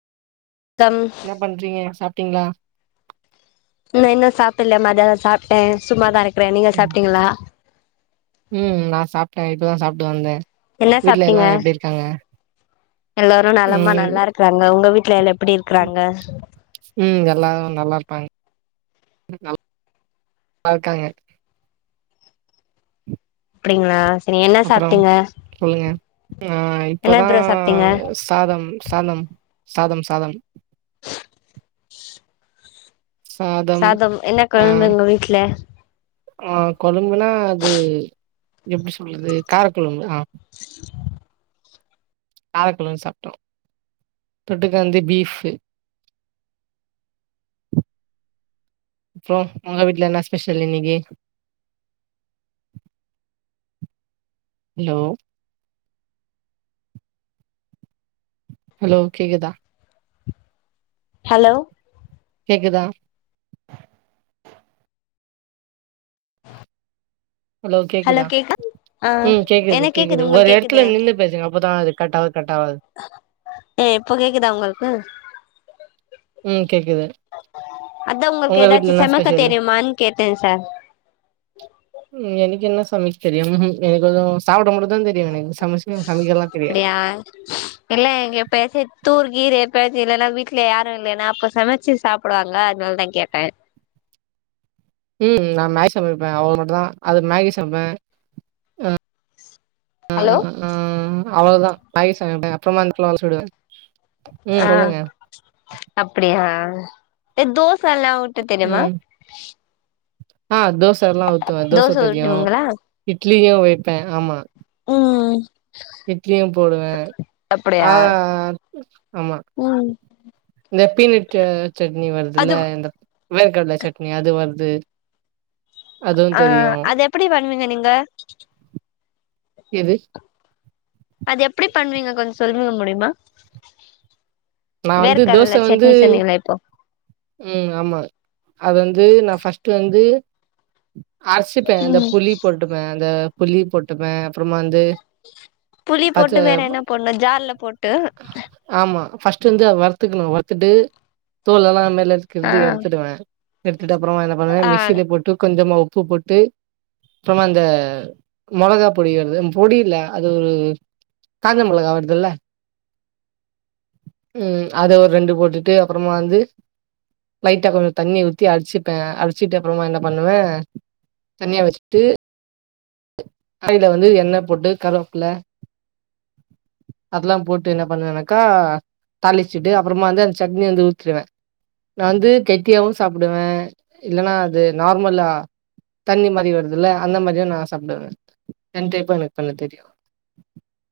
come இன்னா பண்றீங்க சாப் ட்டீங்களா நா இன்னோ சாப்டுல மதியானோ சாப்ட்டே சும்மாதா இருக் குறே நீங்க ம் சாப்பிட்டீங்களா நா சாப்ட்டே ம் இப்பதா சாப்ட்டு வந்த வீட்ல எல்லா எப்டி இருக்காங்க எல்லாரோ நலமா ம் நல்லா இருக்குறாங்க உங்க வீட் [unintelligible] ம் எல்லாரோ நல்லா இருப்பாங்க நல்லாருக்காங்க அப்படிங்களா அப்புறம் சொல்லுங்க ஆ என்ன இப்பதா ப்ரோ சாப்ட்டீங்க சாதம் சாதம் சாதம் சாதம் சாதம் என்ன ஆ கொழம்பு ஒங்க வீட்ல ஆ கொழும்புனா அது எப்படி சொல்றது காரக்குழம்பு காரக்கொழம்பு சாப்பிட்டோம் தொட்டுக்க வந்து பீப் அப்புறம் உங்க வீட்டுல என்ன ஸ்பெஷல் இன்னைக்கு ஹலோ ஹலோ கேக்குதா ஹலோ கேக்குதா ஹலோ கேக்குதா கேக்கா ஆ ம் கேக்குது எனக் கேக்குது ஒரு உங்களுக்கு கேக்குது இடத்துல நின்னு பேசுங்க அப்பதான் கட்டா ஏ இப்போ கேக்குதா உங்களுக்கு ம் கேக்குது அதான் உங்களுக்கு உங்க வீட்ல ஏதாச்சும் என்ன சமைக்க ஸ்பெஷல் தெரியுமானு கேட்டேன் சார் ம் எனக்கு என்ன சமைக்க தெரியும் எனக்கு சாப்பிடமட்டும்தான் தெரியும் எனக்கு சமைச்சு சமைக்கலா தெரியாது அப்டியா இல்ல இங்க பேச தூருது கீர எப்பயாச்சும் இல்லைன்னா வீட்டுல யாரும் இல்லலைன்னா அப்ப சமைச்சு சாப்பிடுவாங்கல்ல அதனாலதான் கேட்டேன் உம் நா மேகி சமைப்பே அது மட்டுதா அது மேகி சமைப்பே அஹ் ம் ஹலோ ம் ம் அவ்ளதான் மகேஸ் அப்புறமா அ வாசொல்லிடுவேன் ஆ அப்படியா எ தோ செல்லா ஊத்த தெரிமா ஆஹ் தோஸ் தோச எல்லா ஊத்துவ தோச தெரியு ஊட்டுவீங்களா இட்லி யு அவிப்பே ஆமா ஆ இட்லியு போடுவே அப்டியா ஆஹ் ஆமா இந்த பீ நட்டு சட்னி வருதுல அது இந்த வேர்க்கட்ல சட்னி அது வருது அதுவு தெரியு ஆஹ் அது எப்டி பண்ணுவீங்க நீங்க எது அது எப்டி பண்ணுவீங்க கொஞ்ச சொல்ல முடியுமா நா வேர்க்கட்ல சட்னி சொன்னிங்கள இப்போ உம் ஆமா அது வந்து நா ஃபஸ்ட்டு வந்து அர்சிப்பே அந்த புளி போட்டுப்பே அந்த புளி போட்டுப்பே அப்றமா வந்து புளி பச்ச போட்டு வேற என்ன போட்ணு ஜார்ல போட்டு ஃபஸ்ட்டு வந்து அத வருத்துக்கணு வருத்துட்டு தோலெல்லா நர் ஆ நற்க்கிற்து எடுத்துடுவே இத்தப்றோ என்ன பண்ணுவே ஆ மி்க்சில போட்டு கொஞ்சமா உப்பு போட்டு அப்றமா அந்த மொளகா பொடி வருது உம் பொடில்ல அது ஒரு காஞ்ச மொளகா வருதுல்ல உம் அத ஒரு ரெண்டு போட்டுட்டு அப்றமா வந்து லைட்டா கொஞ்ச தண்ணி ஊத்தி அடிச்சுப்பே அடிச்சிட்டு அப்றமா என்ன பண்ணுவே தனியா வச்சுட்டு அதுல வந்து எண்ண போட்டு கருவப்பில அதுலா போட்டு என்ன பண்ணுவேனாக்கா தாளிச்சுட்டு அப்றமா வந்து அந்த சட்னிய வந்து ஊத்திடுவே நா வந்து கெட்டியாவு சாப்டுவே இல்லனா அது நார்மலா தண்ணி மாரி வருதுல்ல அந்த மாரியு நா சாப்டுவே ரெண்டு டைப்பா எனக்கு பண்ண தெரியு